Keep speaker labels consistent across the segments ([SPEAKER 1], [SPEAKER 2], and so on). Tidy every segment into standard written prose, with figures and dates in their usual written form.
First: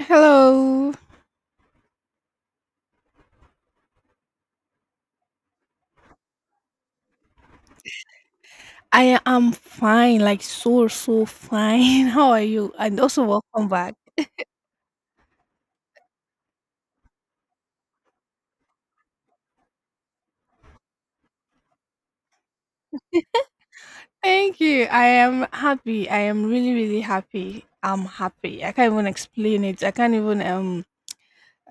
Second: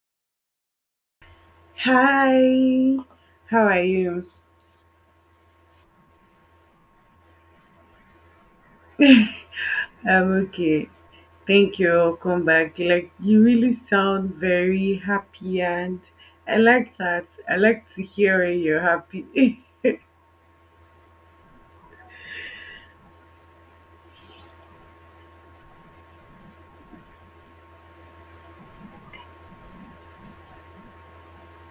[SPEAKER 1] Hello.
[SPEAKER 2] Hi, how are you?
[SPEAKER 1] I am fine,
[SPEAKER 2] I'm
[SPEAKER 1] like so,
[SPEAKER 2] okay.
[SPEAKER 1] so
[SPEAKER 2] Thank you.
[SPEAKER 1] fine. How are
[SPEAKER 2] Welcome
[SPEAKER 1] you?
[SPEAKER 2] back.
[SPEAKER 1] And
[SPEAKER 2] Like
[SPEAKER 1] also,
[SPEAKER 2] you
[SPEAKER 1] welcome
[SPEAKER 2] really
[SPEAKER 1] back.
[SPEAKER 2] sound very happy, and I like that. I like to hear when you're happy.
[SPEAKER 1] Thank you. I am happy. I am really, really happy. I'm happy. I can't even explain it. I can't even, um,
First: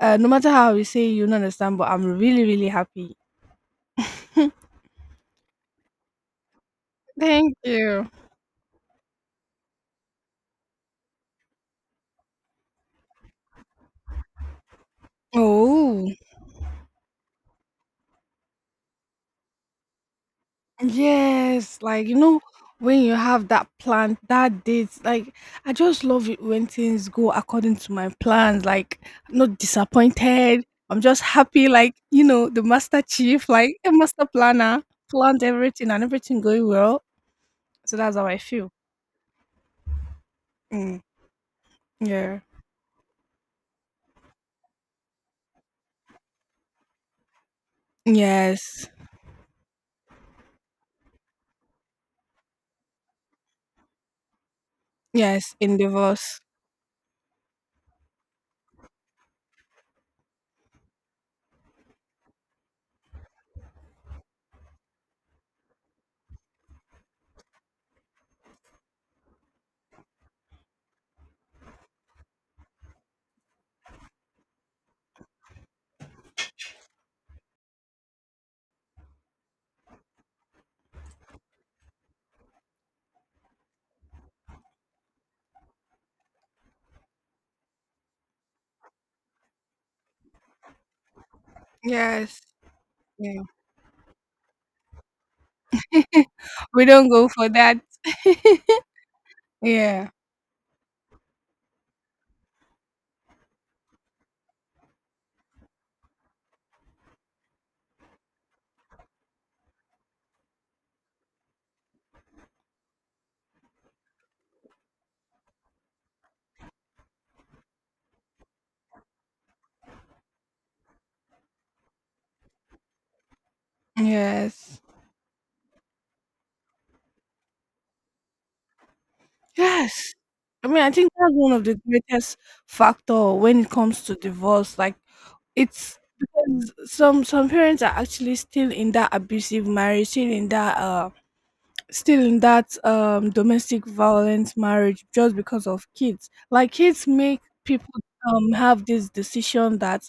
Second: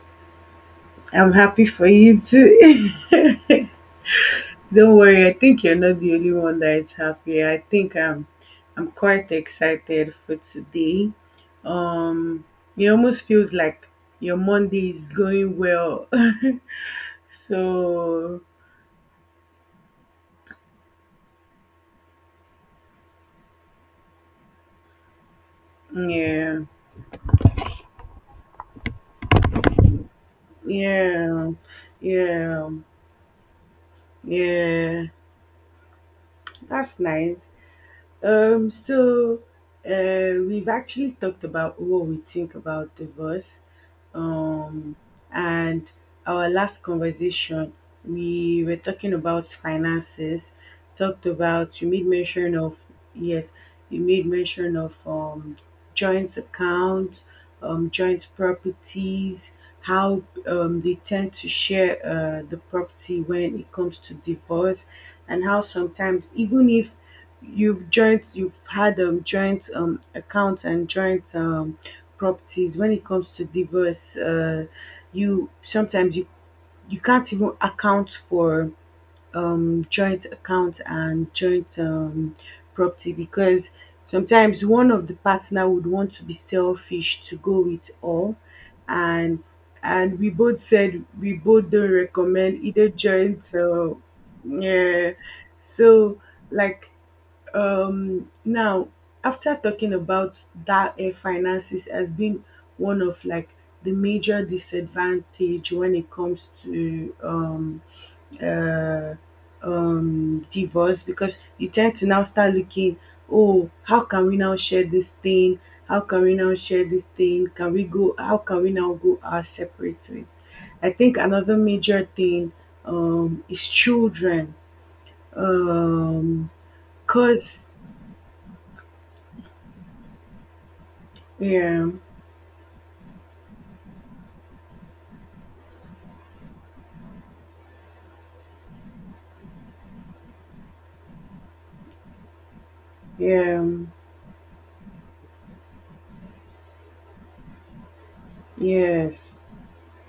[SPEAKER 1] uh, no matter how you say, you
[SPEAKER 2] I'm
[SPEAKER 1] don't
[SPEAKER 2] happy
[SPEAKER 1] understand,
[SPEAKER 2] for
[SPEAKER 1] but I'm
[SPEAKER 2] you
[SPEAKER 1] really, really
[SPEAKER 2] too.
[SPEAKER 1] happy.
[SPEAKER 2] Don't worry. I think you're not the only one that is happy.
[SPEAKER 1] Thank
[SPEAKER 2] I think
[SPEAKER 1] you.
[SPEAKER 2] I'm. I'm quite excited for today. Um, it almost feels like your Monday is going
[SPEAKER 1] Oh.
[SPEAKER 2] well. So,
[SPEAKER 1] Yes, like when you have that plan, that date, like I just love it
[SPEAKER 2] yeah.
[SPEAKER 1] when things go according to my plans. Like I'm not disappointed. I'm just
[SPEAKER 2] Yeah,
[SPEAKER 1] happy. Like the
[SPEAKER 2] yeah,
[SPEAKER 1] master chief, like a master planner,
[SPEAKER 2] yeah.
[SPEAKER 1] planned everything and everything going
[SPEAKER 2] That's
[SPEAKER 1] well.
[SPEAKER 2] nice.
[SPEAKER 1] So that's how I
[SPEAKER 2] Um,
[SPEAKER 1] feel.
[SPEAKER 2] so uh, we've
[SPEAKER 1] Mm,
[SPEAKER 2] actually talked about what we
[SPEAKER 1] yeah.
[SPEAKER 2] think about divorce. Um, and our last conversation, we were
[SPEAKER 1] Yes.
[SPEAKER 2] talking about finances. Talked about, you made mention of, yes, you made mention of
[SPEAKER 1] Yes. In
[SPEAKER 2] joint
[SPEAKER 1] divorce.
[SPEAKER 2] accounts, joint properties, how they tend to share the property when it comes to divorce, and how sometimes, even if you've had joint accounts and joint properties when it comes to divorce, you sometimes you can't even account for joint account and joint property, because sometimes one of the partner would want to be selfish to go with all. And and we both don't
[SPEAKER 1] Yes.
[SPEAKER 2] recommend either
[SPEAKER 1] Yeah.
[SPEAKER 2] joint, yeah. so
[SPEAKER 1] We
[SPEAKER 2] like
[SPEAKER 1] don't go for that.
[SPEAKER 2] now, after talking
[SPEAKER 1] Yeah.
[SPEAKER 2] about that, finances as being one of, like, the major disadvantage when it comes to uh, divorce, because you tend to now start looking, oh, how can we now share this thing? How can we now share this thing? Can we go? How can we now go our separate ways? I think another major thing, is children.
[SPEAKER 1] Yes.
[SPEAKER 2] Um, Cause,
[SPEAKER 1] Yes. I mean, I think that's one of the
[SPEAKER 2] yeah.
[SPEAKER 1] greatest factor when it comes to divorce. Like it's because some parents are actually still in that abusive marriage, still in that
[SPEAKER 2] Yeah.
[SPEAKER 1] domestic violence marriage, just because of kids, like kids make people have this
[SPEAKER 2] Yes.
[SPEAKER 1] decision that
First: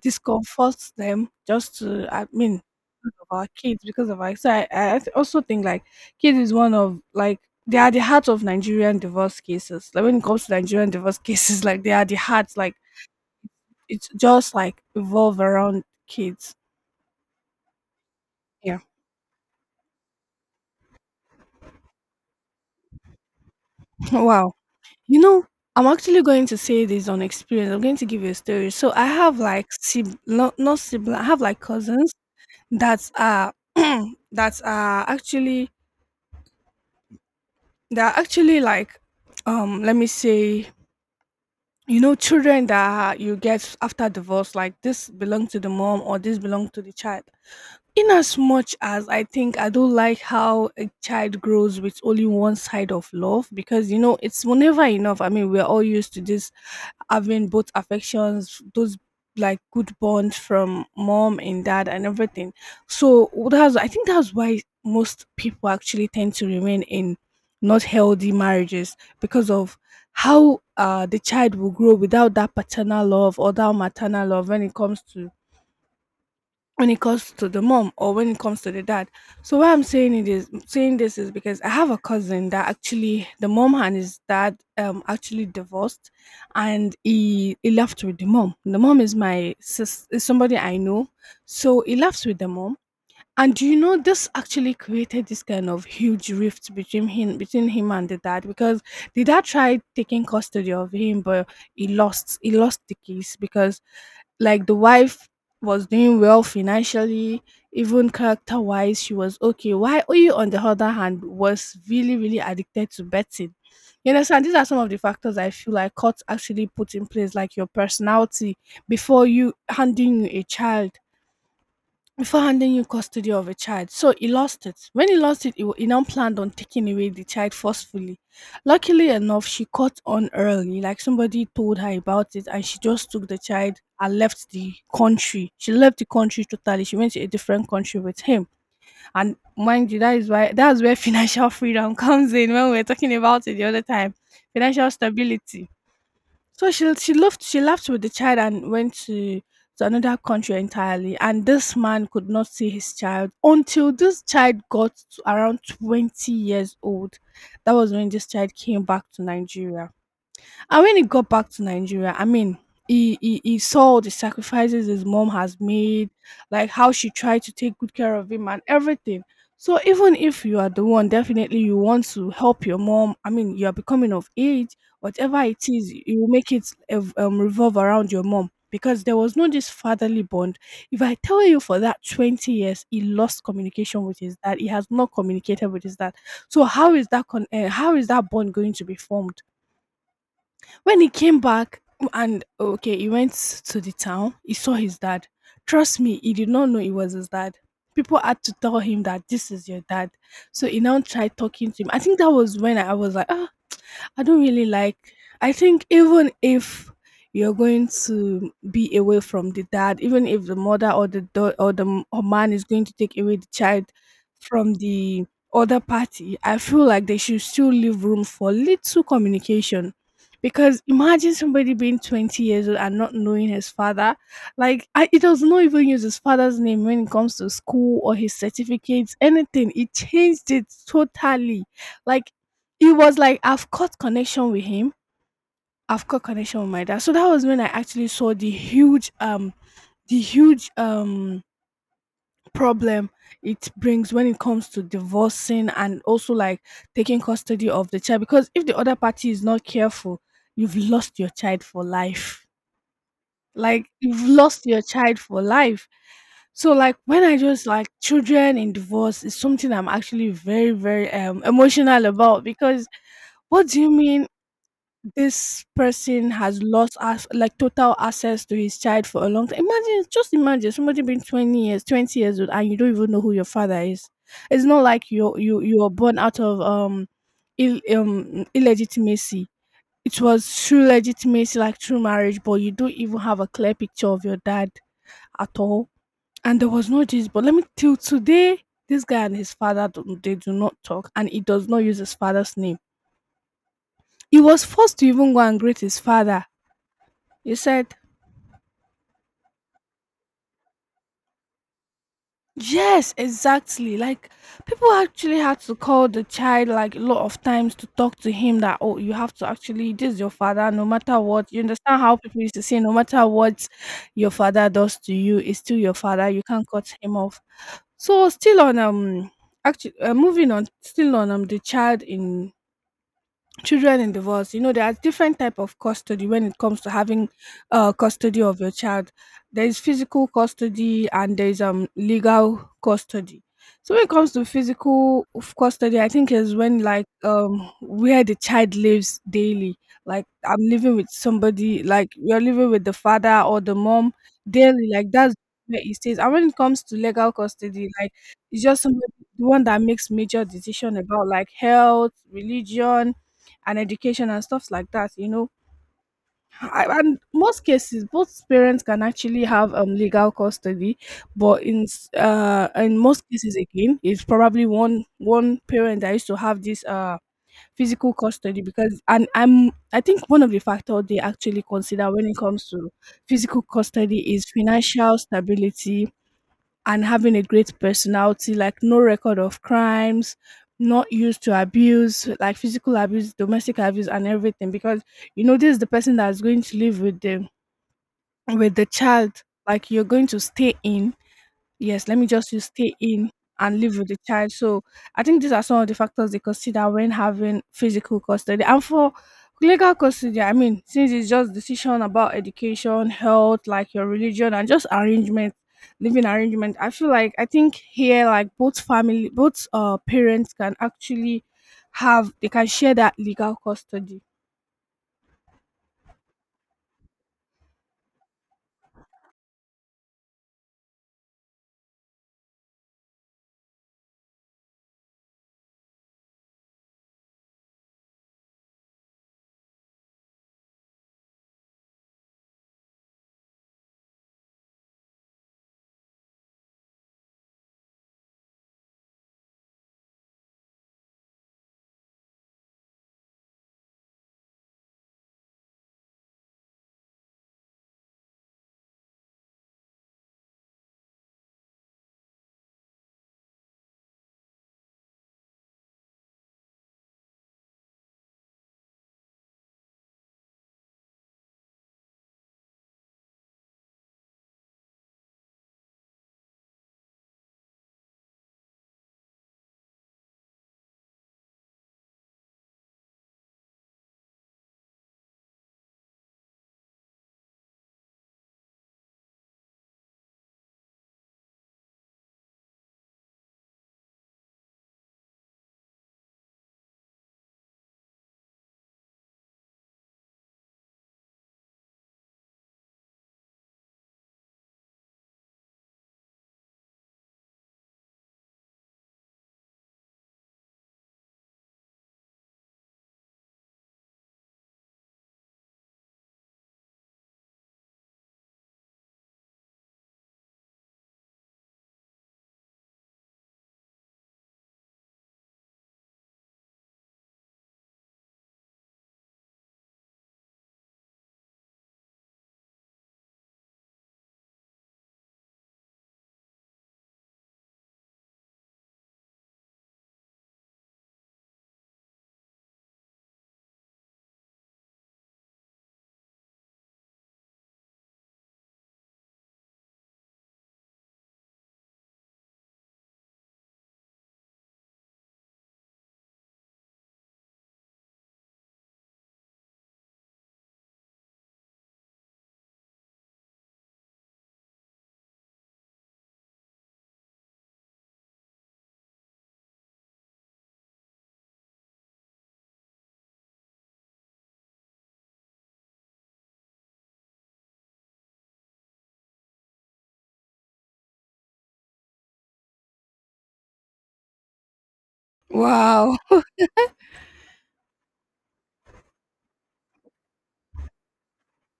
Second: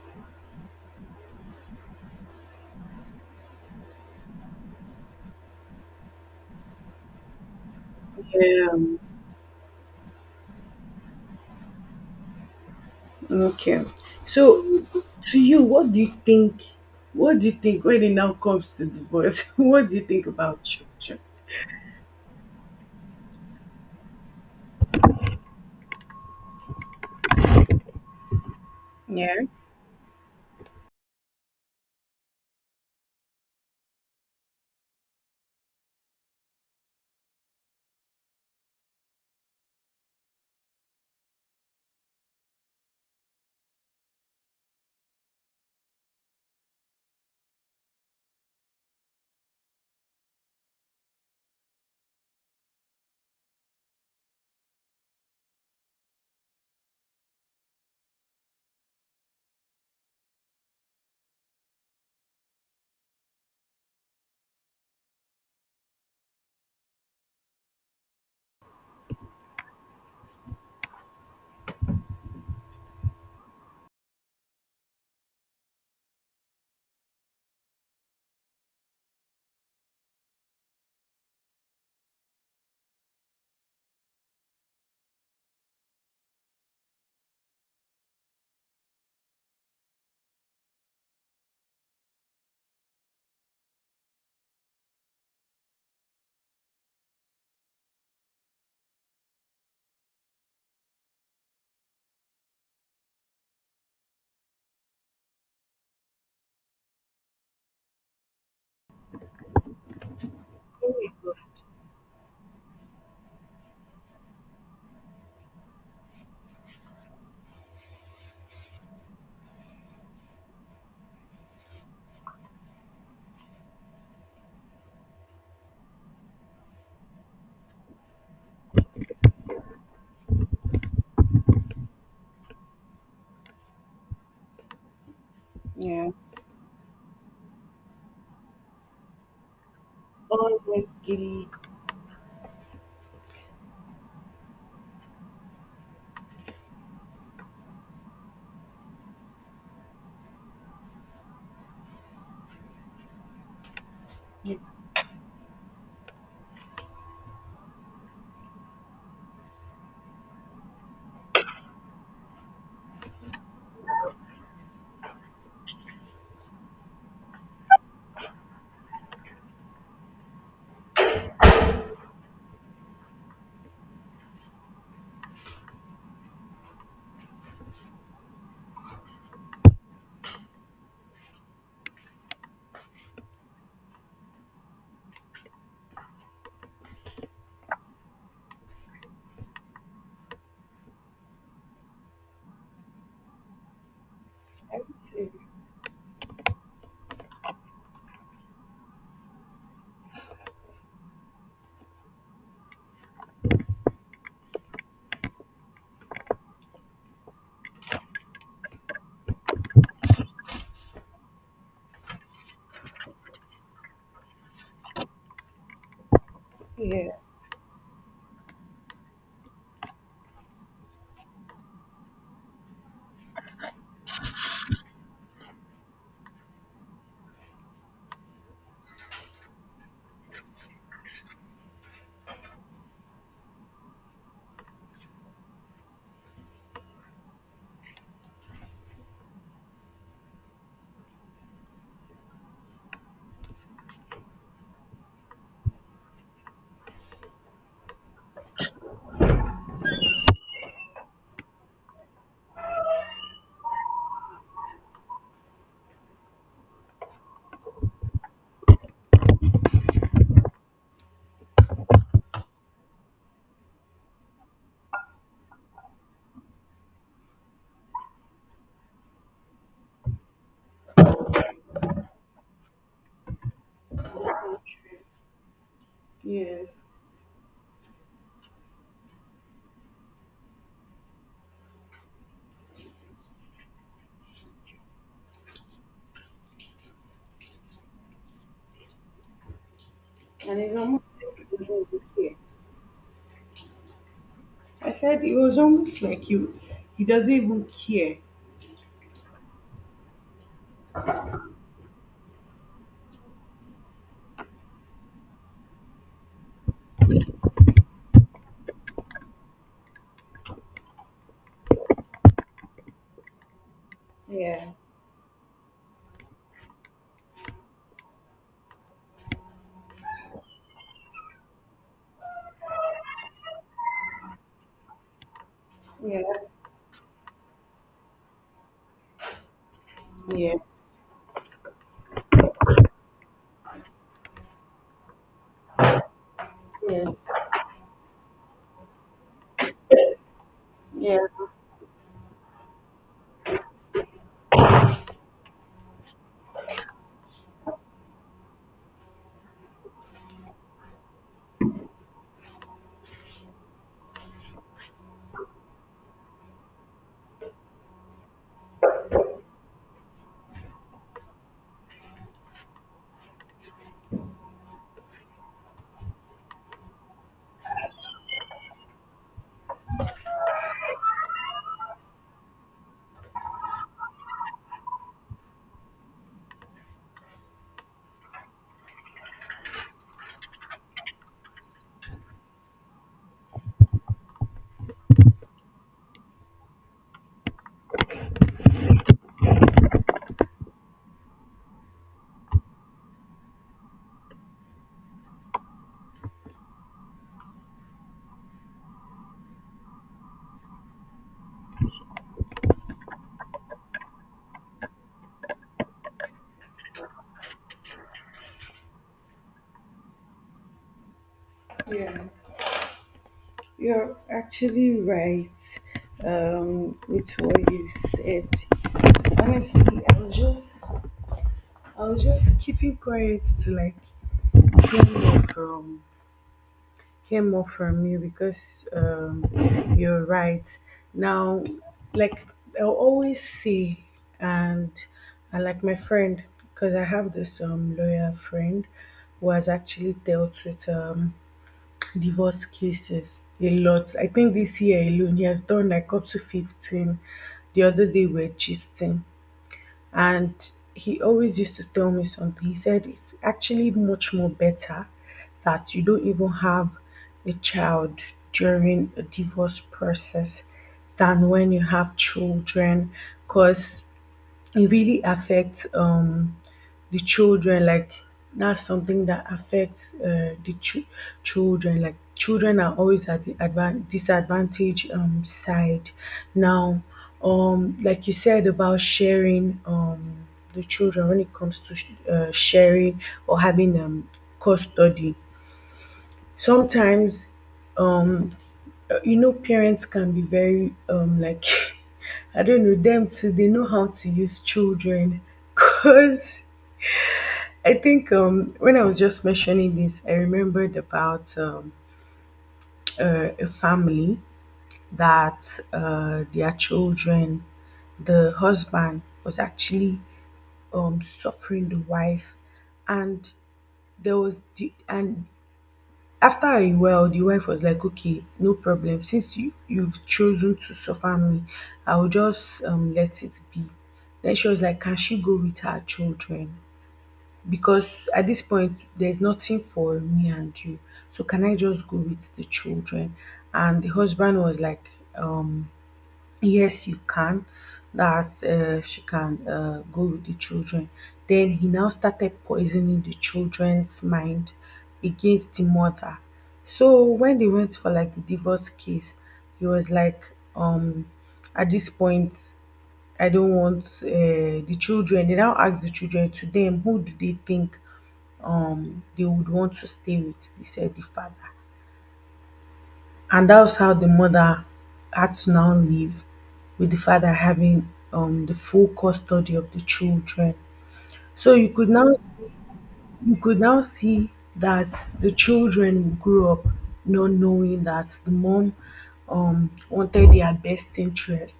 [SPEAKER 1] discomforts them, just to, I mean, because of our kids, because of our so I also think like kids is one of, like, they are the heart of
[SPEAKER 2] Yeah.
[SPEAKER 1] Nigerian divorce cases, like when it comes to Nigerian divorce cases, like they are the heart, like
[SPEAKER 2] Okay.
[SPEAKER 1] it's just like
[SPEAKER 2] So, to
[SPEAKER 1] evolve
[SPEAKER 2] you,
[SPEAKER 1] around
[SPEAKER 2] what do you
[SPEAKER 1] kids.
[SPEAKER 2] think? What do you think when it now comes
[SPEAKER 1] Yeah.
[SPEAKER 2] to divorce? What do you think about children?
[SPEAKER 1] Wow. You know, I'm actually going to say this on experience. I'm going to give you a story. So I have,
[SPEAKER 2] Yeah.
[SPEAKER 1] like, not sibling. I have like cousins that are that are actually they are actually like let me say, you know, children that you get after divorce, like this belong to the mom or this belong to the child. In as much as I think, I don't like how a child grows with only one side of love, because it's never enough. I mean, we're all used to this having both affections, those, like, good bonds from mom and dad and everything. So that's I think that's why most people actually tend to remain in not healthy marriages, because of how, the child will grow without that paternal love or that maternal love when it comes to the mom or when it comes to the dad. So why I'm saying it is saying this is because I have a cousin that actually the mom and his dad actually divorced, and he left with the mom. The mom is my sis is somebody I know. So he left with the mom, and do you know this actually created this kind of huge rift between him, and the dad, because the dad tried taking custody of him, but he lost the case, because, like, the wife was doing well financially, even character wise, she was okay. Why you, on the other hand, was really, really addicted to betting. You understand? These are some of the factors I feel like courts actually put in place, like your personality before you handing you a child, before handing you custody of a child. So he lost it. When he lost it, he now planned on taking away the child forcefully. Luckily enough, she caught on early. Like somebody told her about it, and she just took the child and left the country. She left the
[SPEAKER 2] Yeah.
[SPEAKER 1] country totally. She went to a different country with him. And mind you, that is why that's where
[SPEAKER 2] Honestly,
[SPEAKER 1] financial freedom comes in, when we were talking about it the other time. Financial stability. So she left with the child and went to another country entirely. And this man could not see his child until this child got to around 20 years old. That was when this child came back to Nigeria. And when he got back to Nigeria, I mean, he saw all the sacrifices his mom has made, like how she tried to take good care of him and everything. So even if you are the one, definitely you want to help your mom. I mean, you are becoming of age, whatever it is, you make it revolve around your mom, because there was no this fatherly bond. If I tell you, for that 20 years, he lost communication with his dad. He has not communicated with his dad. So how is how is that bond going to be formed? When he came back, and okay, he went to the town, he saw his dad.
[SPEAKER 2] everything.
[SPEAKER 1] Trust me, he did not know it was his dad. People had to tell him that this is your dad. So he now tried talking to him. I think that was when I was like, "Ah, I don't really like. I think even if you're going to be away from the dad, even if the mother or the or the or man is going to take away the child from the other party, I feel like they
[SPEAKER 2] Yeah.
[SPEAKER 1] should still leave room for little communication." Because imagine somebody being 20 years old and not knowing his father. Like, he does not even use his father's name when it comes to school or his certificates, anything. He changed it totally, like it was like I've caught connection with him. I've caught connection with my dad. So that was when I actually saw the huge problem it brings when it comes to divorcing, and also like taking custody of the child, because if the other party is not careful, you've lost your child for life. Like you've lost your child for life. So like when I just like children in divorce is something I'm actually very very emotional about, because what do you mean, this person has lost us like total access to his child for a long time. Imagine, just imagine somebody being 20 years, 20 years old, and you don't even know who your father is. It's not like you were born out of
[SPEAKER 2] Yes.
[SPEAKER 1] illegitimacy. It was true legitimacy, like true marriage, but you don't even have a clear picture of your dad at all. And there was no Jesus. But let me, till today, this guy and his father they do
[SPEAKER 2] And
[SPEAKER 1] not
[SPEAKER 2] it's almost
[SPEAKER 1] talk, and he
[SPEAKER 2] like he
[SPEAKER 1] does not
[SPEAKER 2] doesn't
[SPEAKER 1] use his
[SPEAKER 2] care.
[SPEAKER 1] father's name. He was
[SPEAKER 2] I
[SPEAKER 1] forced to
[SPEAKER 2] said
[SPEAKER 1] even
[SPEAKER 2] it
[SPEAKER 1] go and
[SPEAKER 2] was
[SPEAKER 1] greet his
[SPEAKER 2] almost like
[SPEAKER 1] father.
[SPEAKER 2] you. He doesn't
[SPEAKER 1] You
[SPEAKER 2] even
[SPEAKER 1] said,
[SPEAKER 2] care.
[SPEAKER 1] yes, exactly. Like, people actually had to call the child like a lot of times to talk to him that, oh, you have to actually, this is your father, no matter what. You understand how people used to say, no matter what your
[SPEAKER 2] Yeah.
[SPEAKER 1] father does to you, it's still your father. You can't cut him off. So, actually, moving on, still on, the child in children in divorce. You know, there are different type of
[SPEAKER 2] Yeah.
[SPEAKER 1] custody when it comes to having custody of your child. There is physical
[SPEAKER 2] Yeah.
[SPEAKER 1] custody, and there is legal custody. So when it comes to physical custody, I think is when, like,
[SPEAKER 2] Yeah.
[SPEAKER 1] where the child lives daily, like I'm living with
[SPEAKER 2] Yeah.
[SPEAKER 1] somebody, like you're living with the father or the mom daily, like that's where he stays. And when it comes to legal custody, like it's just somebody the one that makes major decision about, like, health, religion, and education, and stuff like that, you know. And most cases, both parents can actually have legal custody, but in most cases, again, it's probably one parent that used to have this physical custody, because and I'm I think one of the factors they actually consider when it comes to physical custody is financial stability, and having a great personality, like no record of crimes, not used to abuse, like physical abuse, domestic abuse, and everything. Because, you know, this is the person that's going to live with the child. Like you're going to stay in, yes, let me just use stay in and live with the child. So I think these are some of the factors they consider when having physical custody. And for legal custody, I mean, since it's just decision about education, health, like your religion and just arrangement, living arrangement, I feel like I think here, like, both parents can actually
[SPEAKER 2] Yeah.
[SPEAKER 1] have they can share that legal
[SPEAKER 2] You're
[SPEAKER 1] custody.
[SPEAKER 2] actually right, with what you said. Honestly, I was just keeping quiet to, like, hear more from hear more from you because, um, you're right. Now, like, I'll always see, and I like my friend because I have this lawyer friend who has actually dealt with divorce cases a lot. I think this year alone, he has done like up to 15. The other day, we were gisting, and he always used to tell me something. He said, "It's actually much more better that you don't even have a child during a divorce process than when you have children, because it really affects the children, like, that's something that affects, the children. Like, children are always at the disadvantage side now. Like you said about sharing the children, when it comes to sharing or having custody. Sometimes, um parents can be very like, I don't know them too, they know how to use children. Because I think, when I was just mentioning this, I remembered about a family that, their children, the husband was actually, suffering the wife, and and after a while, the wife was like, "Okay, no problem. Since you've chosen to suffer me, I will just, let it be." Then she was like, "Can she go with her children?" Because at this point there's nothing for me and you, so can I just go with the children? And the husband was like, um yes you can, that, she can, go with the children. Then he now started poisoning the children's mind against the mother. So when they went for like the divorce case, he was like, um at this point I don't want, the children. They now ask the children to them who do they think they would want to stay with, they said the father. And that was how the mother had to now live with the father having the full custody of the children. So you could now see that the
[SPEAKER 1] Wow.
[SPEAKER 2] children grew up not knowing that the mom wanted their best interest,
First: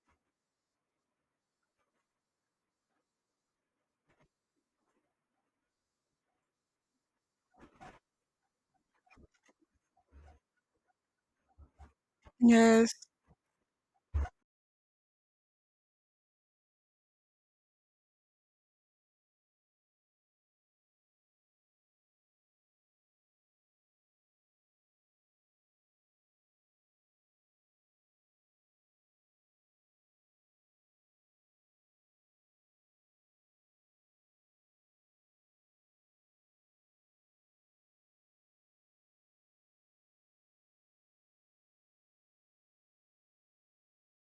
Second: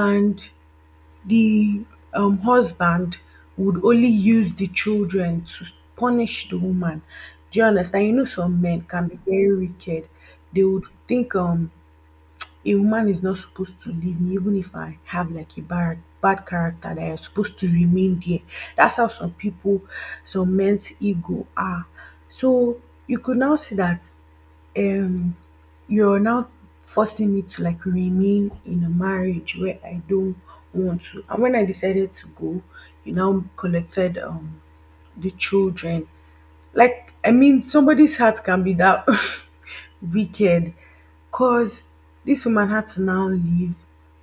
[SPEAKER 2] and the husband would only use the children to punish the woman. Do you understand? You know, some men can be very wicked. They would think, a
[SPEAKER 1] Yes.
[SPEAKER 2] woman is not supposed to leave me even if I have like a bad bad character, that you're supposed to remain there. That's how some people, some men's ego are. So you could now see that, um you're now forcing me to, like, remain in a marriage where I don't want to. And when I decided to go, you now collected the children. Like, I mean, somebody's heart can be that wicked, because this woman had to now leave,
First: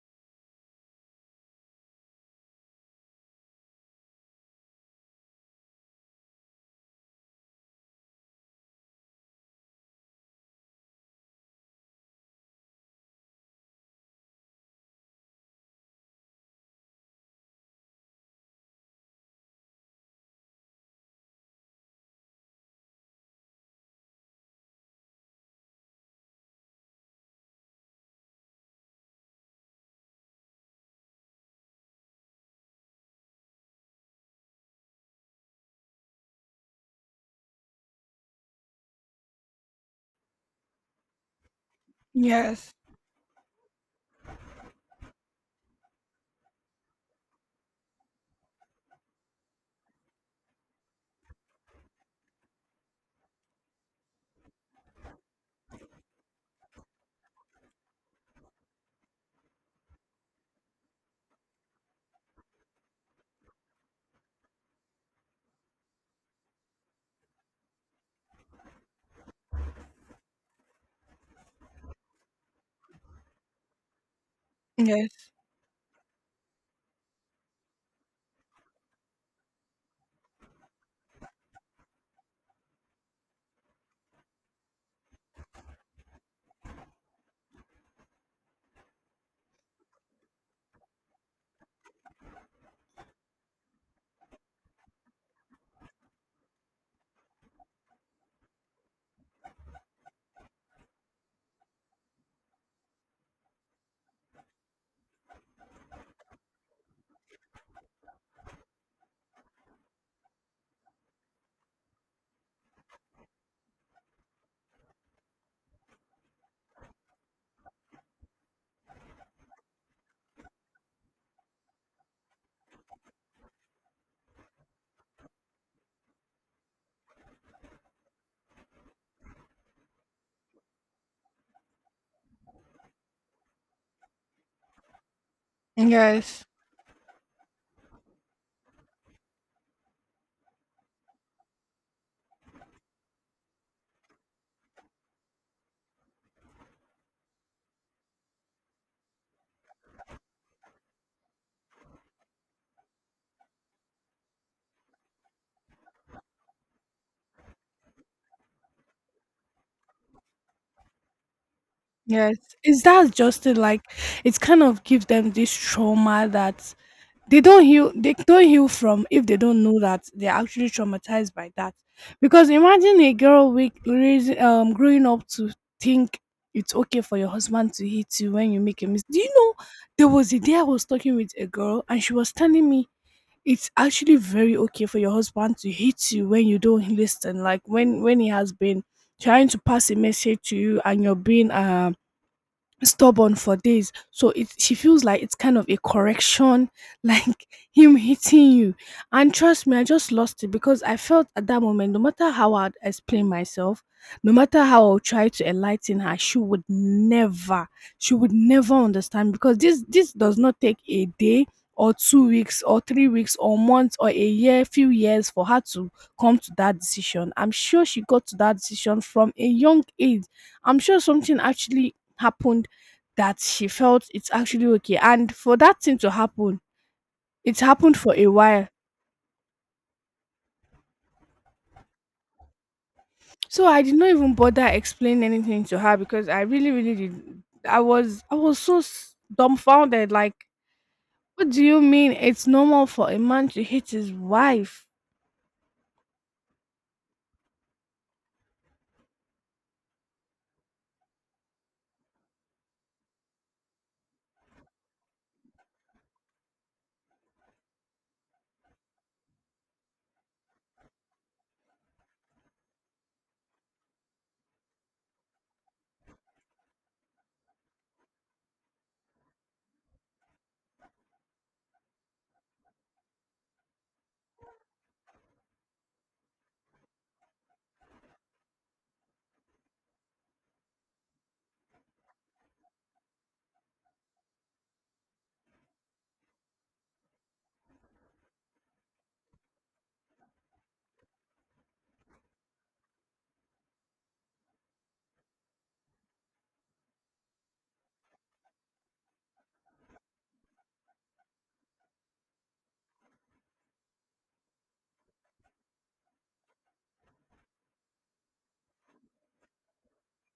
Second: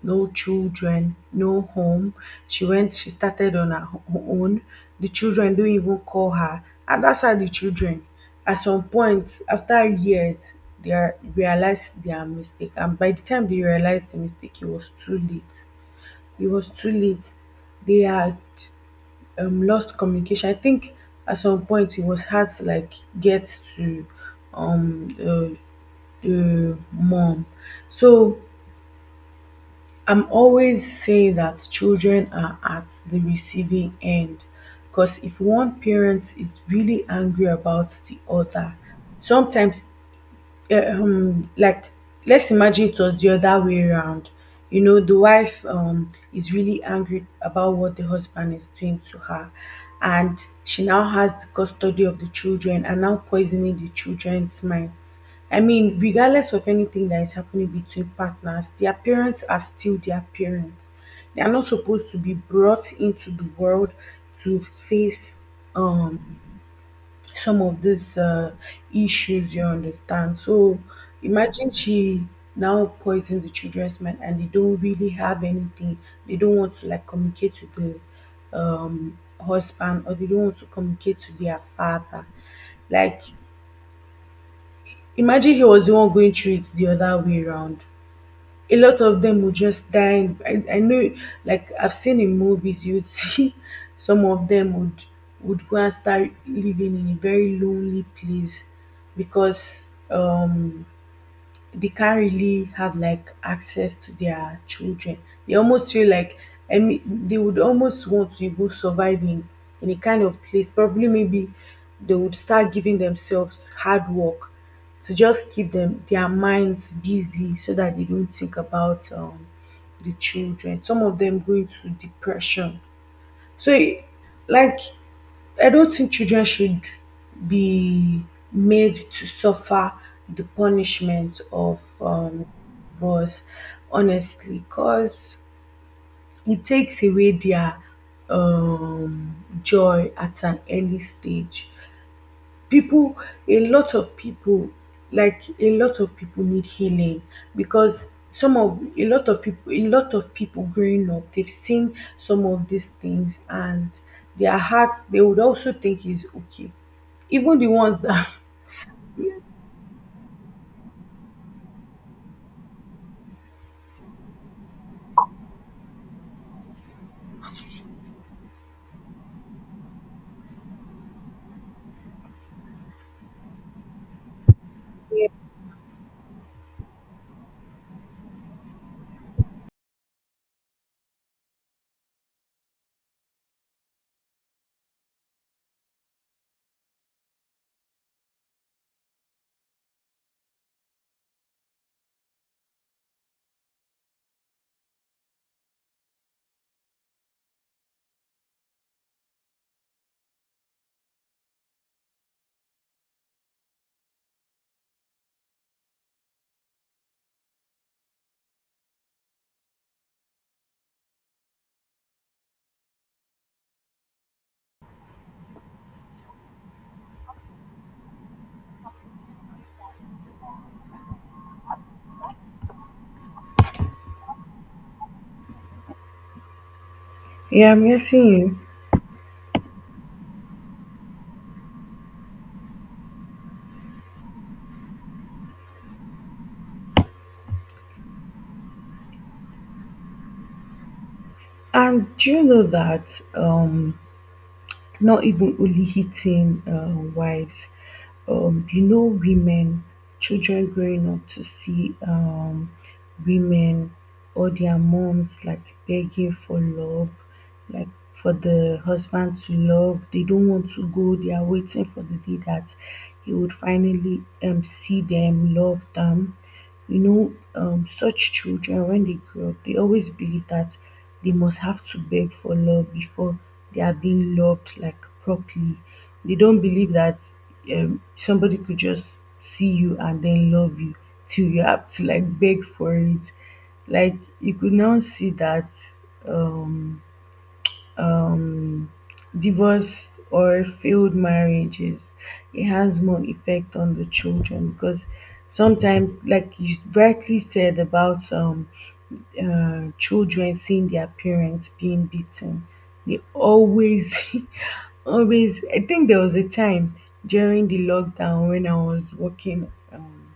[SPEAKER 2] no children, no home. She started on her own, the children don't even call her. And that's how the children at some point, after years, they are realize their mistake, and by the time they realized the mistake it was too late, it was too late. They had lost communication. I think at some point it was hard to, like, get to mom. So I'm always saying that children are at the receiving end, because if one parent is really angry about the other, sometimes, like, let's
[SPEAKER 1] Yes.
[SPEAKER 2] imagine it was the other way around, the wife is really angry about what the husband is doing to her, and she now has the custody of the children and now poisoning the children's mind. I mean, regardless of anything that is happening between partners, their parents are still their parents. They are not supposed to be brought into the world to face, um some of these, issues, you understand. So imagine she now poisons the children's mind and they don't really
[SPEAKER 1] Yes.
[SPEAKER 2] have anything. They don't want to, like, communicate to the, husband, or they don't want to communicate to their father. Like, imagine he was the one going through it the other way around, a lot of them will just die. And I know, like I've seen in movies, you'd see some of them would go and start living in a very lonely place, because um they can't really have, like, access to their children. They almost feel like, I mean, they would almost want to even survive in, a kind of place. Probably maybe they would start giving themselves hard work to just keep them their minds busy, so that they don't think about, the children. Some of them go into depression. So, like, I don't think children should be made to suffer the punishment of, divorce, honestly, because
[SPEAKER 1] Yes.
[SPEAKER 2] it takes away their, joy at an early stage. People A lot of people, like, a lot of people need healing, because some of a lot of people growing up, they've seen some of these things, and their hearts, they would also think is okay, even the ones that
[SPEAKER 1] Yes, is that just it? Like, it kind of gives them this trauma that they don't heal. They don't heal from, if they don't know that they're actually traumatized by that. Because imagine a girl growing up to think it's okay for your husband to hit you when you make a mistake. Do you know there was a day I was talking with a girl and she was telling me it's actually very okay for your husband to hit you when you don't listen, like when he has been trying to pass a message to you and you're being stubborn for days. So it she feels like it's kind of a correction, like him hitting you. And trust me, I just lost it because I felt at that moment, no matter how I'd explain myself, no matter how I'll try to enlighten her, she would never understand because this does not take a day or 2 weeks or 3 weeks or months or a year, few years for her to come to that decision. I'm sure she got to that decision from a young age. I'm sure something actually happened that she felt it's actually okay. And for that thing to happen, it
[SPEAKER 2] yeah. I'm
[SPEAKER 1] happened for
[SPEAKER 2] guessing
[SPEAKER 1] a
[SPEAKER 2] you.
[SPEAKER 1] while. So I did not even bother explaining anything to her because I really, really did. I was so dumbfounded. Like, what do you mean?
[SPEAKER 2] And do you
[SPEAKER 1] It's
[SPEAKER 2] know
[SPEAKER 1] normal for a
[SPEAKER 2] that,
[SPEAKER 1] man to hit
[SPEAKER 2] um
[SPEAKER 1] his wife.
[SPEAKER 2] not even only hitting wives, women, children growing up to see women or their moms, like, begging for love, like, for the husband to love? They don't want to go, they are waiting for the day that he would finally see them, love them. Such children, when they grow up, they always believe that they must have to beg for love before they are being loved, like, properly. They don't believe that, somebody could just see you and then love you, till you have to, like, beg for it. Like, you could now see that, um um, divorce or failed marriages, it has more effect on the children, because sometimes, like you rightly said about, children seeing their parents being beaten. They always, always. I think there was a time during the lockdown when I was working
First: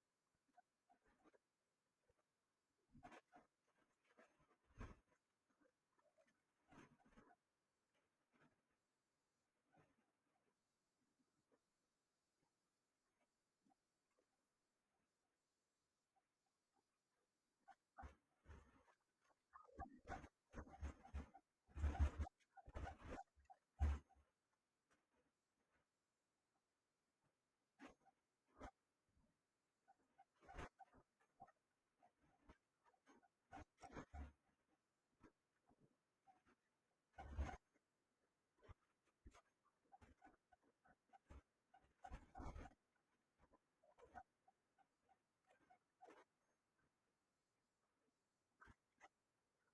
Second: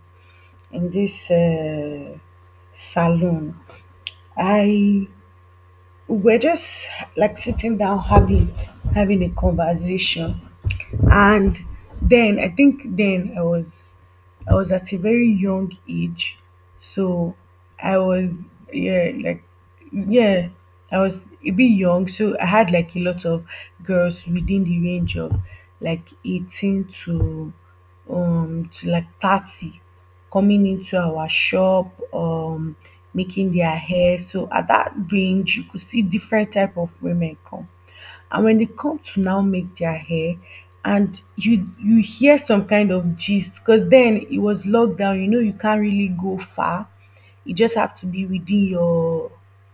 [SPEAKER 2] in this, salon. I We're just, like, sitting down having a conversation. And then, I think, then I was I was at a very young age, so I was yeah, like, yeah, I was a bit young. So I had, like, a lot of girls within the range of, like, 18 to like 30 coming into our shop, making their hair. So at that range you could see different type of women come, and when they come to now make their hair, and you hear some kind of gist, because then it was lockdown, you can't really go far. You just have to be within your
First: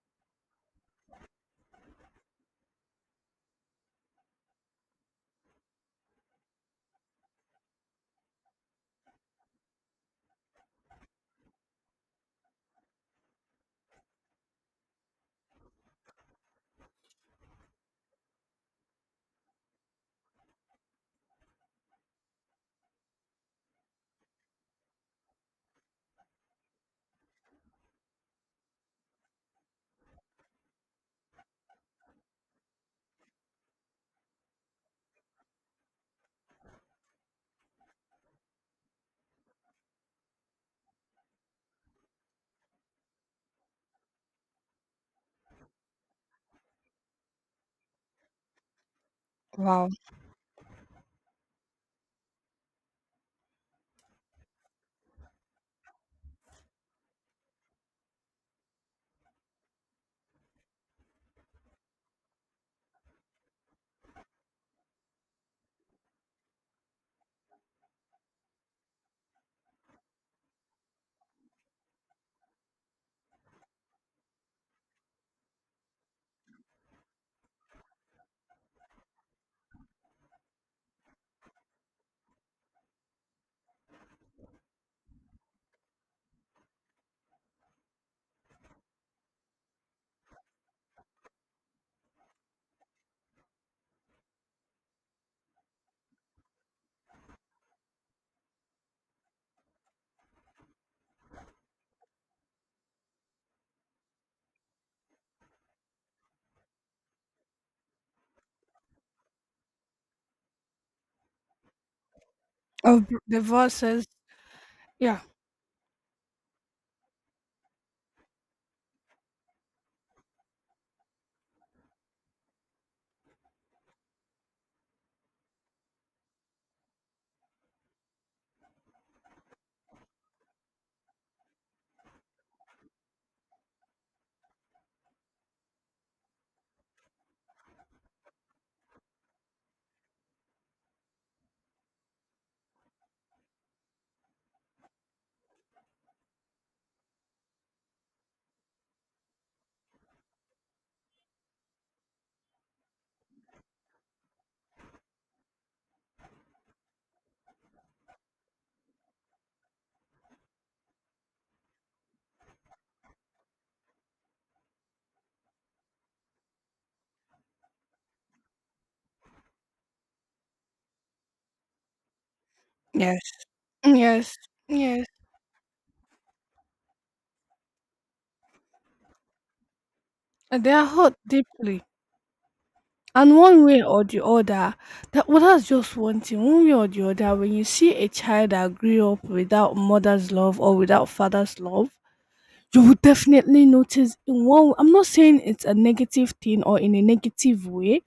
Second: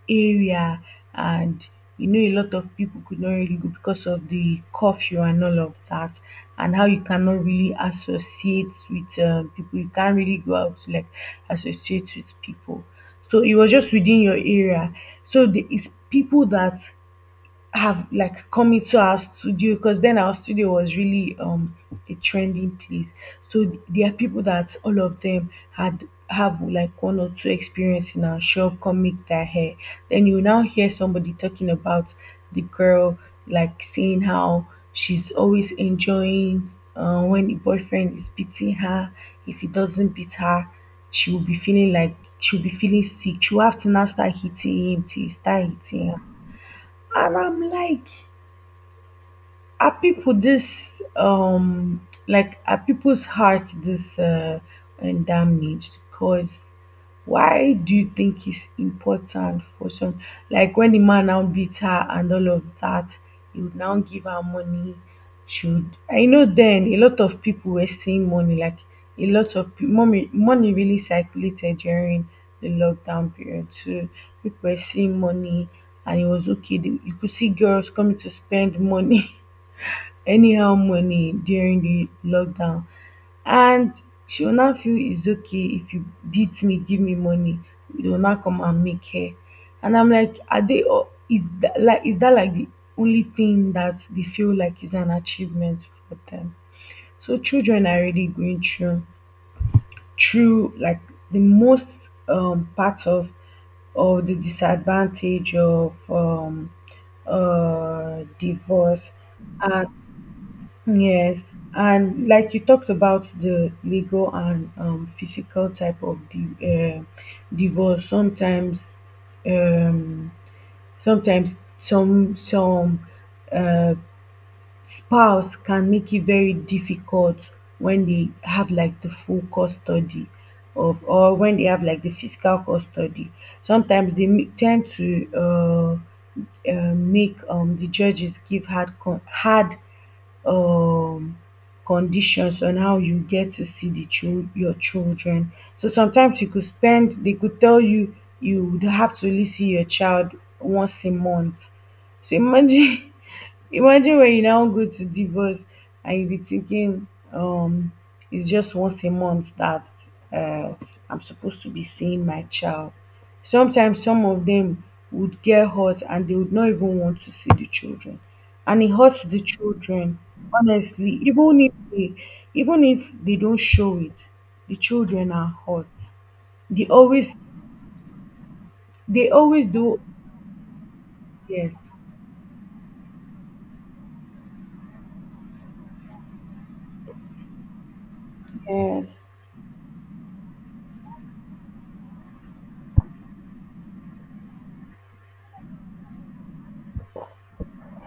[SPEAKER 2] area. And a lot of people could not really go because of the curfew and all of that, and how you cannot really associate with people. You can't really go out to like associate with people, so it was just within your area. So there is people that have like coming to our studio, because then our studio was really a trending place. So there are people that all of them had have like one or two experience in our shop, come make their hair. Then you now hear somebody talking about the girl, like saying how she's always enjoying when the boyfriend is beating her. If he doesn't beat her, she'll be feeling sick. She'll have to now start hitting him till he start hitting her. And I'm like,
[SPEAKER 1] Wow.
[SPEAKER 2] are people this like are people's hearts this and damaged, because why do you think it's important for some, like when the man now beat her and all of that, he would now give her money? Should I know, then a lot of people were seeing money, like a lot of money really circulated during the lockdown period too. People were seeing money, and it was okay you could see girls coming to spend money anyhow money during the lockdown. And she will now feel it's okay, if you beat me, give me money. They will now come and make hair. And I'm like, are they all is that like the only thing that they feel like is an achievement for them? So children are already going through like the most part of the disadvantage of divorce and yes. And like you talked
[SPEAKER 1] Of
[SPEAKER 2] about the
[SPEAKER 1] divorces,
[SPEAKER 2] legal and
[SPEAKER 1] yeah.
[SPEAKER 2] physical type of the divorce. Sometimes, um, sometimes some uh, spouse can make it very difficult when they have like the full custody of, or when they have like the physical custody. Sometimes they tend to make the judges give hard hard um conditions on how you get to see the your children. So sometimes you could spend they could tell you would have to only see your child once a month. So imagine imagine when you now go to divorce and you be thinking, it's just once a month that uh, I'm supposed to be seeing my child. Sometimes some of them would get hurt and they would not even want to see the children. And it hurts the children, honestly. Even if
[SPEAKER 1] Yes.
[SPEAKER 2] they don't show it,
[SPEAKER 1] Yes,
[SPEAKER 2] the
[SPEAKER 1] yes.
[SPEAKER 2] children are hurt. They always they always do.
[SPEAKER 1] And they are hurt
[SPEAKER 2] Yes.
[SPEAKER 1] deeply. And one way or the other, that well, that's just one thing. One way or the other, when you see a child that
[SPEAKER 2] Yes.
[SPEAKER 1] grew up without mother's love or without father's love, you will definitely notice in one. I'm not saying it's a negative thing or in a negative way,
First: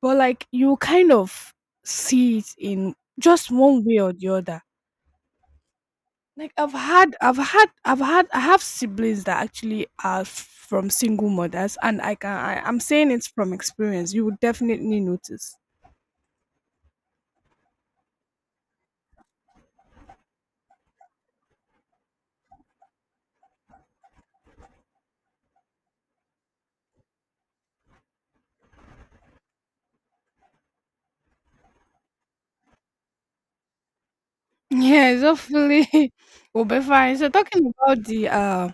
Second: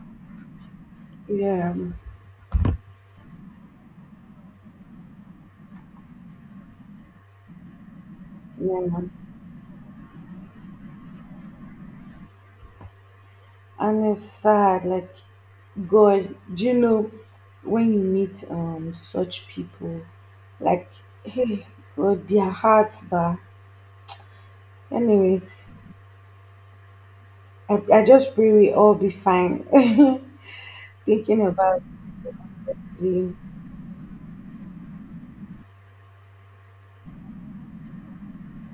[SPEAKER 1] but like you kind of
[SPEAKER 2] Yeah.
[SPEAKER 1] see it in just one way or the other. Like I have
[SPEAKER 2] Yeah.
[SPEAKER 1] siblings that actually are from single mothers, and I'm saying it's from
[SPEAKER 2] And
[SPEAKER 1] experience.
[SPEAKER 2] it's
[SPEAKER 1] You would
[SPEAKER 2] sad,
[SPEAKER 1] definitely
[SPEAKER 2] like
[SPEAKER 1] notice.
[SPEAKER 2] God, do you know, when you meet such people, like hey, God, their hearts bar. Anyways, I just pray we all be fine. Thinking about the.
[SPEAKER 1] Yes, hopefully we'll be fine. So talking about the uh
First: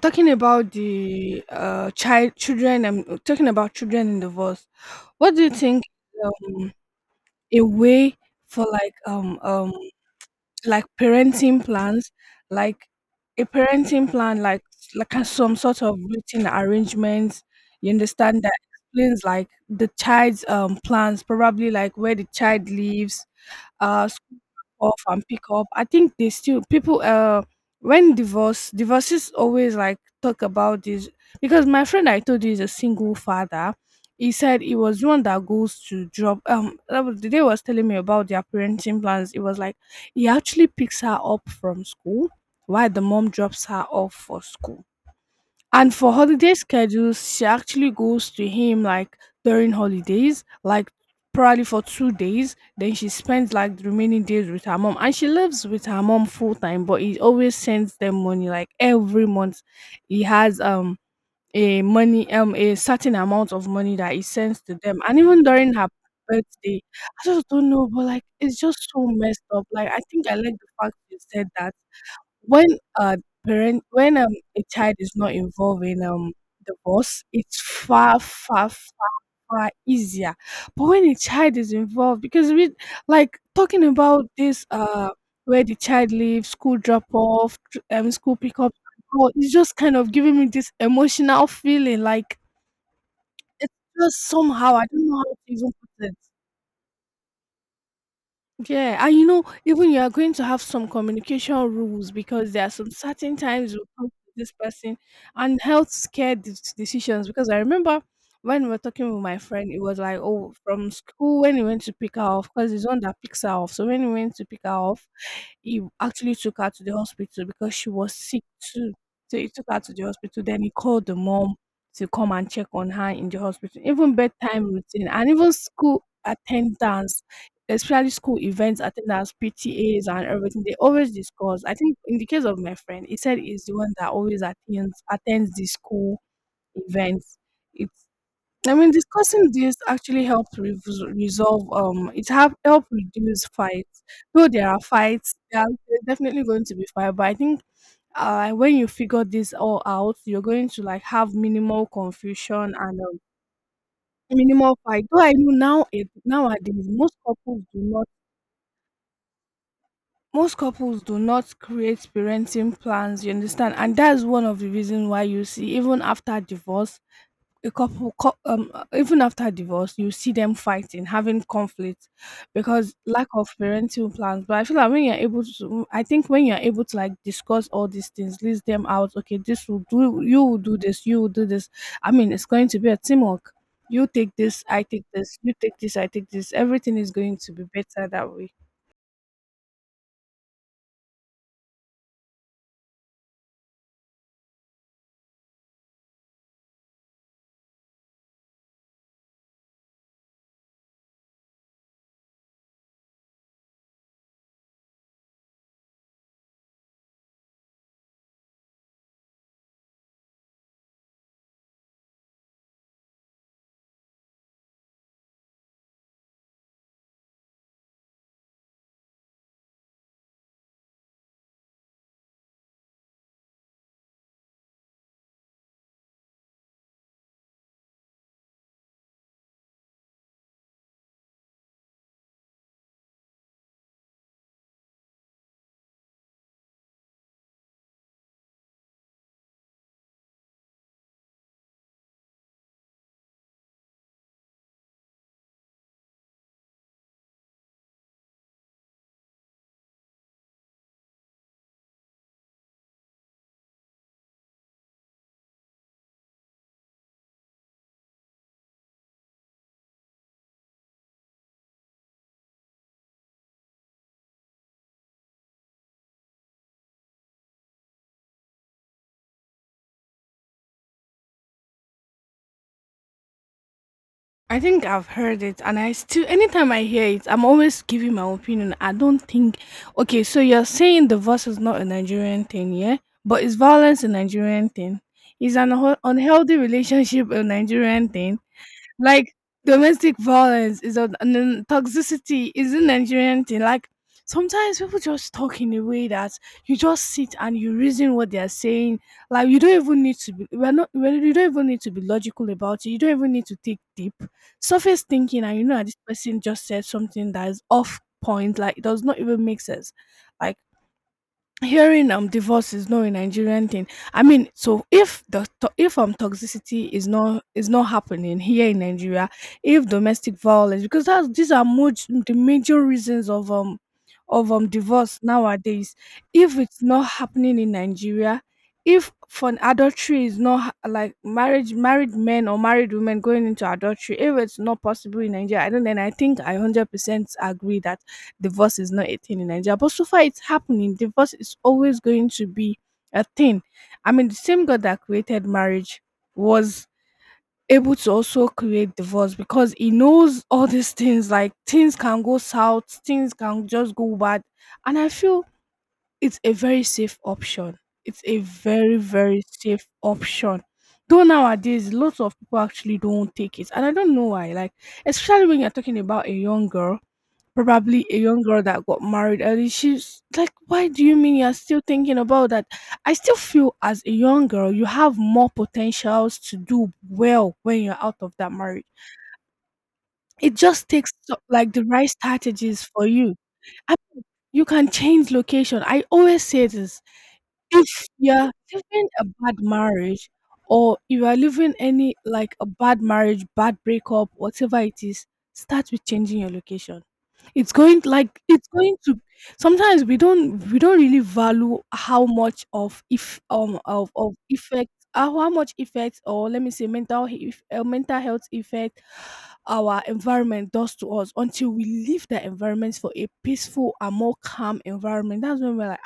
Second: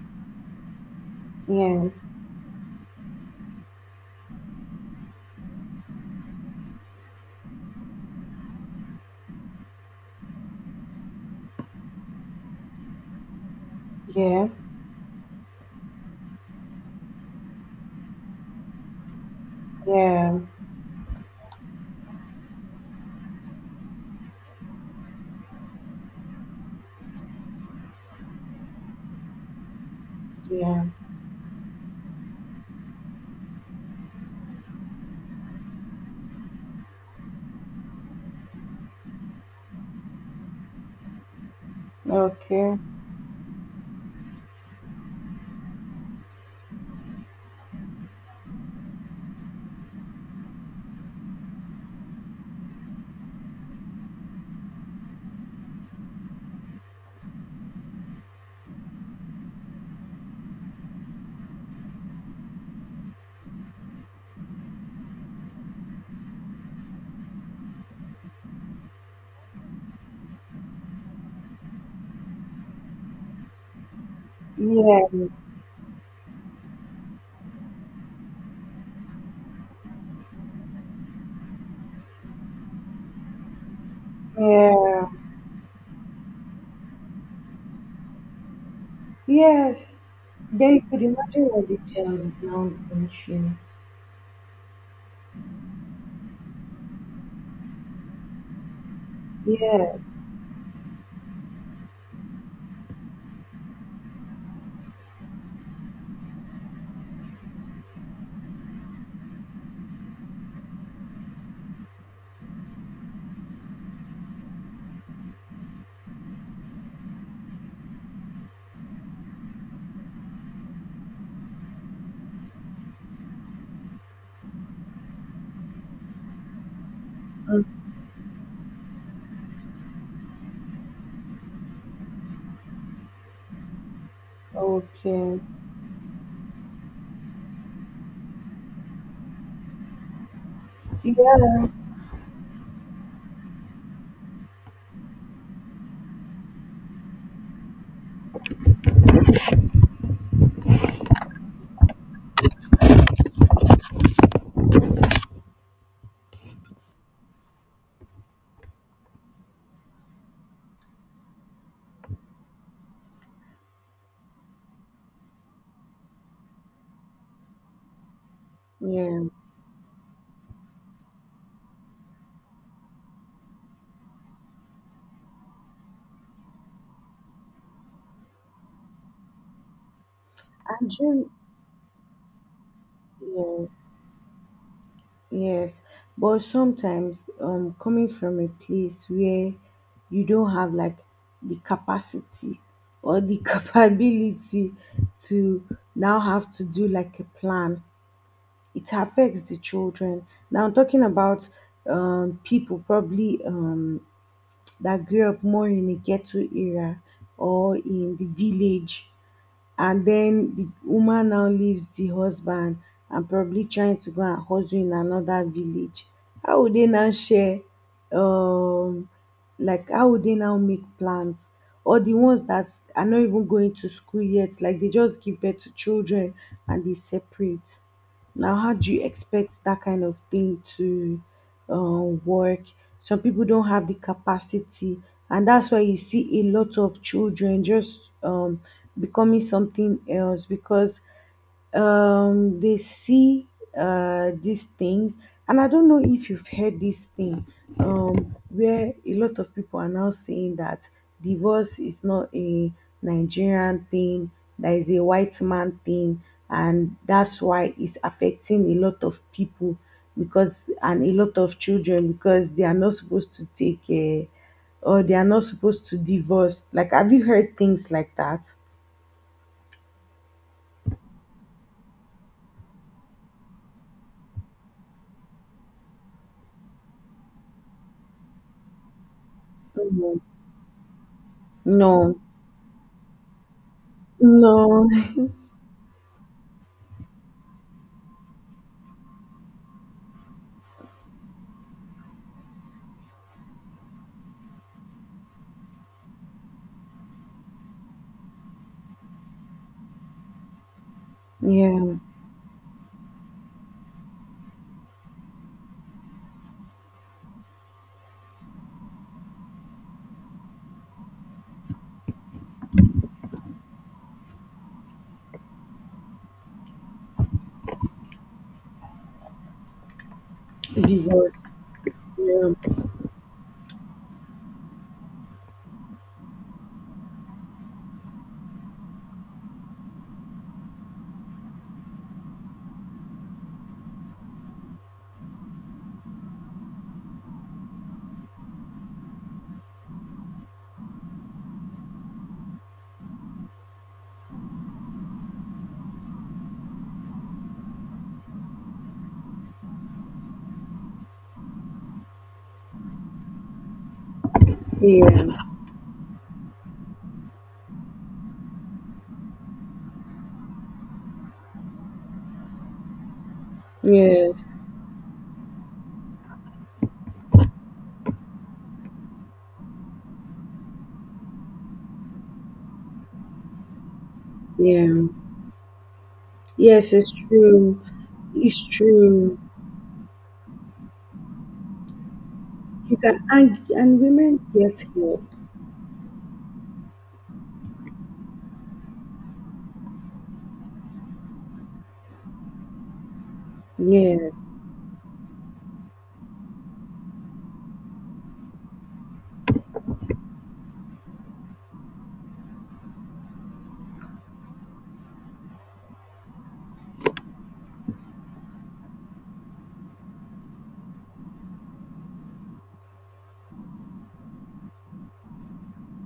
[SPEAKER 1] talking about the
[SPEAKER 2] Yeah,
[SPEAKER 1] uh child children, and talking about children in divorce, what do you think, um a way for, like parenting plans, like a parenting plan,
[SPEAKER 2] yeah,
[SPEAKER 1] like some sort of written arrangements, you understand, that explains like the
[SPEAKER 2] yeah,
[SPEAKER 1] child's plans, probably like where the child lives, school drop off and pick up. I think they still people when divorces always like talk about
[SPEAKER 2] yeah.
[SPEAKER 1] this, because my friend I told you is a single father. He said he was the one that goes to drop, the day he was telling me about their parenting plans, it was like he actually picks her up from school
[SPEAKER 2] Okay.
[SPEAKER 1] while the mom drops her off for school. And for holiday schedules, she actually goes to him like during holidays, like probably for 2 days. Then she spends like the remaining days with her mom. And she lives with her mom full time, but he always sends them money like every month. He has a certain amount of money that he sends to them. And even during her birthday, I just don't know, but like it's just so messed up. Like I think I like the fact you said that when a parent when, um, a child is
[SPEAKER 2] Yeah,
[SPEAKER 1] not involved in, divorce, it's far, far, far easier. But when a child is involved, because we like, talking about this,
[SPEAKER 2] yeah,
[SPEAKER 1] where the child leaves school drop off, tr school pickup, well, it's just
[SPEAKER 2] yes.
[SPEAKER 1] kind of giving me this
[SPEAKER 2] Then you could imagine
[SPEAKER 1] emotional
[SPEAKER 2] what the
[SPEAKER 1] feeling,
[SPEAKER 2] child
[SPEAKER 1] like,
[SPEAKER 2] is now going through.
[SPEAKER 1] it's just somehow, I don't know how to even put it. Yeah, and you know, even
[SPEAKER 2] Yes.
[SPEAKER 1] you are going to have some communication rules because there are some certain times you talk to this person, and health scare decisions. Because I remember when we were talking with my friend, it was like, oh, from school when he went to pick her off, because he's the one that picks her off. So when he went to pick her off, he actually took her to the hospital because she was sick too. So he took her to the hospital. Then he called the mom to come and check on her in the hospital. Even bedtime routine and even school attendance, especially school events, attendance, PTAs, and everything, they always discuss. I think in the case of my friend, he said he's the one that always attends
[SPEAKER 2] Okay.
[SPEAKER 1] attends the school events. It's I mean, discussing this actually helps resolve.
[SPEAKER 2] Yeah.
[SPEAKER 1] It have help reduce fights. Though there are fights, there are definitely going to be fight. But I think, when you figure this all out, you're going to like have minimal confusion and, minimal fight. Though I know nowadays, most couples do not create parenting plans, you understand, and that's one of the reasons why
[SPEAKER 2] Yeah.
[SPEAKER 1] even after divorce you see them fighting, having conflict, because lack of parenting plans. But I feel like when you're able to, like discuss all these things, list them out: okay, this will do you will do this, you
[SPEAKER 2] Actually,
[SPEAKER 1] will do this. I mean, it's going to be a teamwork.
[SPEAKER 2] yes,
[SPEAKER 1] You take this, I take this, you take
[SPEAKER 2] yes.
[SPEAKER 1] this, I take
[SPEAKER 2] But
[SPEAKER 1] this. Everything is
[SPEAKER 2] sometimes,
[SPEAKER 1] going to be better
[SPEAKER 2] coming
[SPEAKER 1] that
[SPEAKER 2] from a
[SPEAKER 1] way.
[SPEAKER 2] place where you don't have like the capacity or the capability to now have to do like a plan, it affects the children. Now, I'm talking about people probably that grew up more in a ghetto area or in the village, and then the woman now leaves the husband and probably trying to go and hustle in another village. How would they now share, um like how would they now make plans, or the ones that are not even going to school yet, like they just give birth to children and they separate. Now, how do you expect that kind of thing to work? Some people don't have the capacity, and that's why you see a lot of children just becoming something else, because they see these things. And I don't know if you've heard this thing, where a lot of people are now saying that divorce is not a Nigerian thing, that is a white man thing, and that's why it's affecting a lot of people, because and a lot of children, because they are not supposed to take care, or they are not supposed to divorce. Like, have you heard things like that?
[SPEAKER 1] I think I've heard it, and I still, anytime I hear it, I'm always giving my opinion. I don't think,
[SPEAKER 2] Mhm.
[SPEAKER 1] okay, so you're saying divorce is not a
[SPEAKER 2] No,
[SPEAKER 1] Nigerian thing, yeah? But is violence a Nigerian
[SPEAKER 2] no.
[SPEAKER 1] thing? Is an unhealthy relationship a Nigerian thing? Like domestic violence is a, and then toxicity is a Nigerian thing. Like sometimes people just talk in a way that you just sit and you reason what they are saying. Like you don't even need to be we're not we're, you don't even need to
[SPEAKER 2] Yeah,
[SPEAKER 1] be logical about it. You don't even need to think deep. Surface thinking, and you know that this person just said something that is off point, like it does not even make sense. Like hearing divorce is not a Nigerian thing. I mean, so if toxicity is not happening here in Nigeria, if domestic violence, because that's,
[SPEAKER 2] divorce.
[SPEAKER 1] these are much the
[SPEAKER 2] Yeah,
[SPEAKER 1] major reasons of divorce nowadays. If it's not happening in Nigeria, if for an adultery is not like marriage married men or married women going into adultery, if it's not possible in Nigeria, I don't then I think I 100% agree that divorce is not a thing in Nigeria. But so far it's happening. Divorce is always going to be a thing. I mean, the same God that created marriage was able to also create divorce because he knows all these things. Like things can go south, things can just go bad. And I
[SPEAKER 2] yeah,
[SPEAKER 1] feel it's a very safe option. It's a very, very safe option. Though nowadays lots of people actually don't take it. And I don't know
[SPEAKER 2] yes,
[SPEAKER 1] why. Like, especially when you're talking about a young girl. Probably a young girl that got married early. She's like, why do you mean you're still thinking about that? I still feel as a young girl, you
[SPEAKER 2] yeah,
[SPEAKER 1] have more potentials to do
[SPEAKER 2] yes. It's
[SPEAKER 1] well
[SPEAKER 2] true.
[SPEAKER 1] when you're out of that
[SPEAKER 2] It's
[SPEAKER 1] marriage.
[SPEAKER 2] true.
[SPEAKER 1] It just takes like the right strategies
[SPEAKER 2] You
[SPEAKER 1] for
[SPEAKER 2] can,
[SPEAKER 1] you.
[SPEAKER 2] and
[SPEAKER 1] I,
[SPEAKER 2] and women
[SPEAKER 1] you
[SPEAKER 2] get
[SPEAKER 1] can
[SPEAKER 2] help.
[SPEAKER 1] change location. I always say this: if you're living a bad marriage, or you are living any like a bad marriage, bad breakup,
[SPEAKER 2] Yes,
[SPEAKER 1] whatever it is, start with changing your location. It's going like it's going to Sometimes we don't really value how much of if of effect how much effect, or let me say mental mental health effect our environment does to us, until we leave that environment for a peaceful and more calm environment. That's when we're like,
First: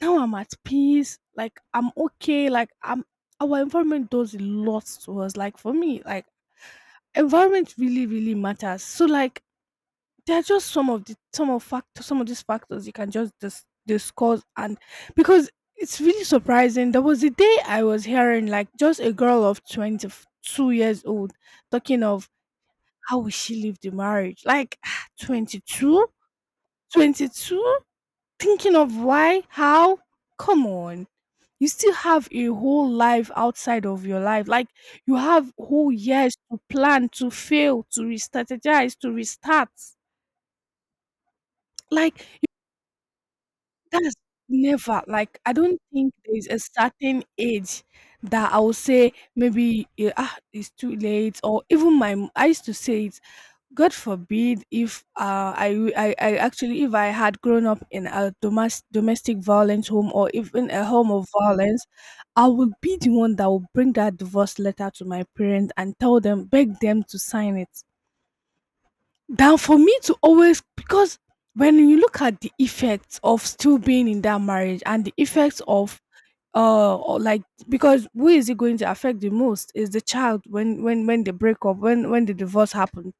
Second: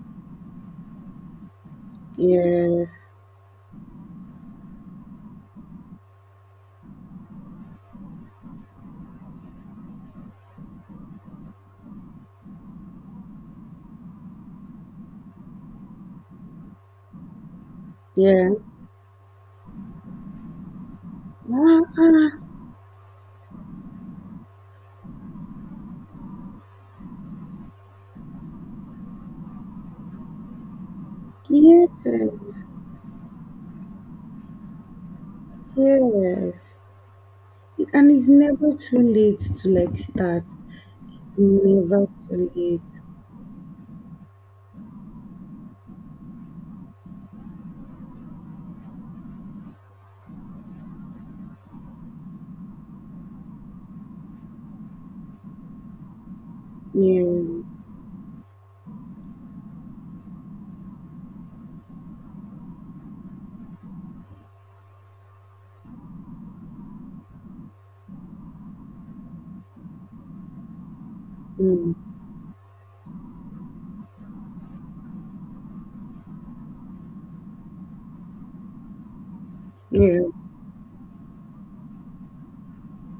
[SPEAKER 1] now I'm at peace. Like I'm okay. Like
[SPEAKER 2] yes,
[SPEAKER 1] I'm our environment does a lot to us. Like for me, like environment really, really matters. So like there are just some of these factors you can just discuss, and because it's really surprising. There was a day I was hearing
[SPEAKER 2] yeah.
[SPEAKER 1] like just a girl of 22 years old
[SPEAKER 2] Ah,
[SPEAKER 1] talking of
[SPEAKER 2] ah,
[SPEAKER 1] how will she leave the marriage? Like 22, 22. Thinking of why, how, come on, you
[SPEAKER 2] yes,
[SPEAKER 1] still have a whole life outside of your life. Like you have whole years
[SPEAKER 2] yes.
[SPEAKER 1] to plan, to fail, to
[SPEAKER 2] And it's never
[SPEAKER 1] re-strategize,
[SPEAKER 2] too
[SPEAKER 1] to
[SPEAKER 2] late to
[SPEAKER 1] restart.
[SPEAKER 2] like start. Never
[SPEAKER 1] Like
[SPEAKER 2] too late.
[SPEAKER 1] that's, never, like I don't think there's a certain age that I will say maybe it's too late. Or even I used to say it, God forbid, if I, w- I actually if I had
[SPEAKER 2] Yeah,
[SPEAKER 1] grown up in a domestic violence home, or even a home of violence, I would be the one that would bring that divorce letter to my parents and tell them, beg them to sign it. Than for me to always, because when
[SPEAKER 2] mm,
[SPEAKER 1] you look at the effects of still being in that marriage and the effects of or like because who is it going to affect the most is the
[SPEAKER 2] yeah,
[SPEAKER 1] child when they break up, when the divorce happens,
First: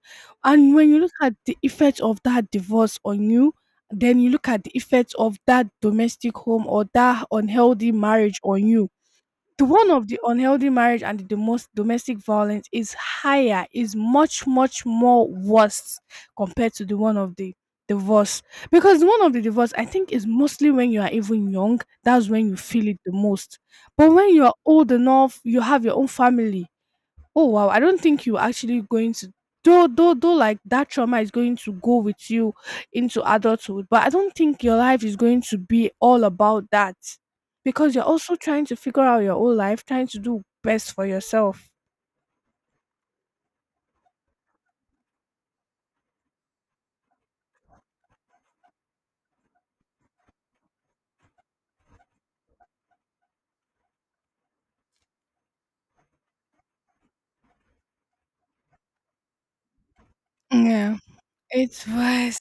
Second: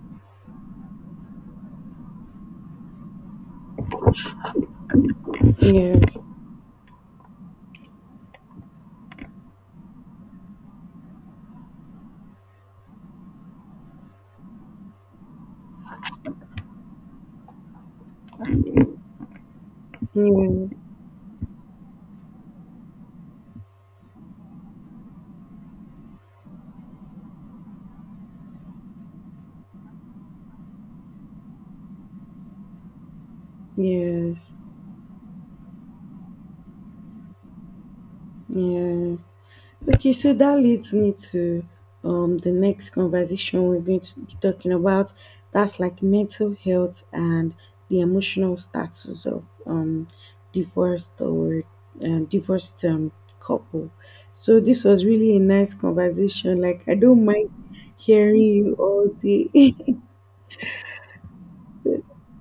[SPEAKER 1] and when you look at the effect of that divorce on you, then you look at the effect of that
[SPEAKER 2] yes,
[SPEAKER 1] domestic home or that unhealthy marriage on you, the one of the unhealthy marriage and the domestic violence is higher, is much more worse compared to the one of the divorce. Because the one of the divorce, I think, is mostly
[SPEAKER 2] yes,
[SPEAKER 1] when you are even young, that's when you feel it the most. But when you are old enough, you have your own family, oh wow, I don't think you're actually going to, though like that trauma is going to go with you into adulthood. But I don't
[SPEAKER 2] yes,
[SPEAKER 1] think your life is going to be all about that, because you're also trying to figure out
[SPEAKER 2] yes.
[SPEAKER 1] your own life, trying
[SPEAKER 2] Okay,
[SPEAKER 1] to
[SPEAKER 2] so
[SPEAKER 1] do
[SPEAKER 2] that
[SPEAKER 1] best
[SPEAKER 2] leads
[SPEAKER 1] for
[SPEAKER 2] me to
[SPEAKER 1] yourself.
[SPEAKER 2] the next conversation we're going to be talking about. That's like mental health and the emotional status of divorced or divorced couple. So this was really a nice conversation. Like I don't mind hearing you all day.
[SPEAKER 1] Yeah, it was.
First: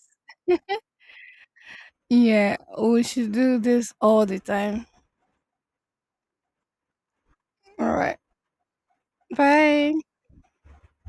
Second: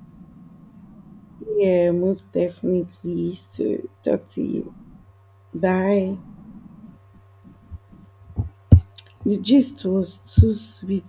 [SPEAKER 2] Yeah, most
[SPEAKER 1] Yeah, we should
[SPEAKER 2] definitely.
[SPEAKER 1] do
[SPEAKER 2] So
[SPEAKER 1] this all
[SPEAKER 2] talk
[SPEAKER 1] the
[SPEAKER 2] to you.
[SPEAKER 1] time.
[SPEAKER 2] Bye.
[SPEAKER 1] All right.
[SPEAKER 2] The gist
[SPEAKER 1] Bye.
[SPEAKER 2] was too sweet.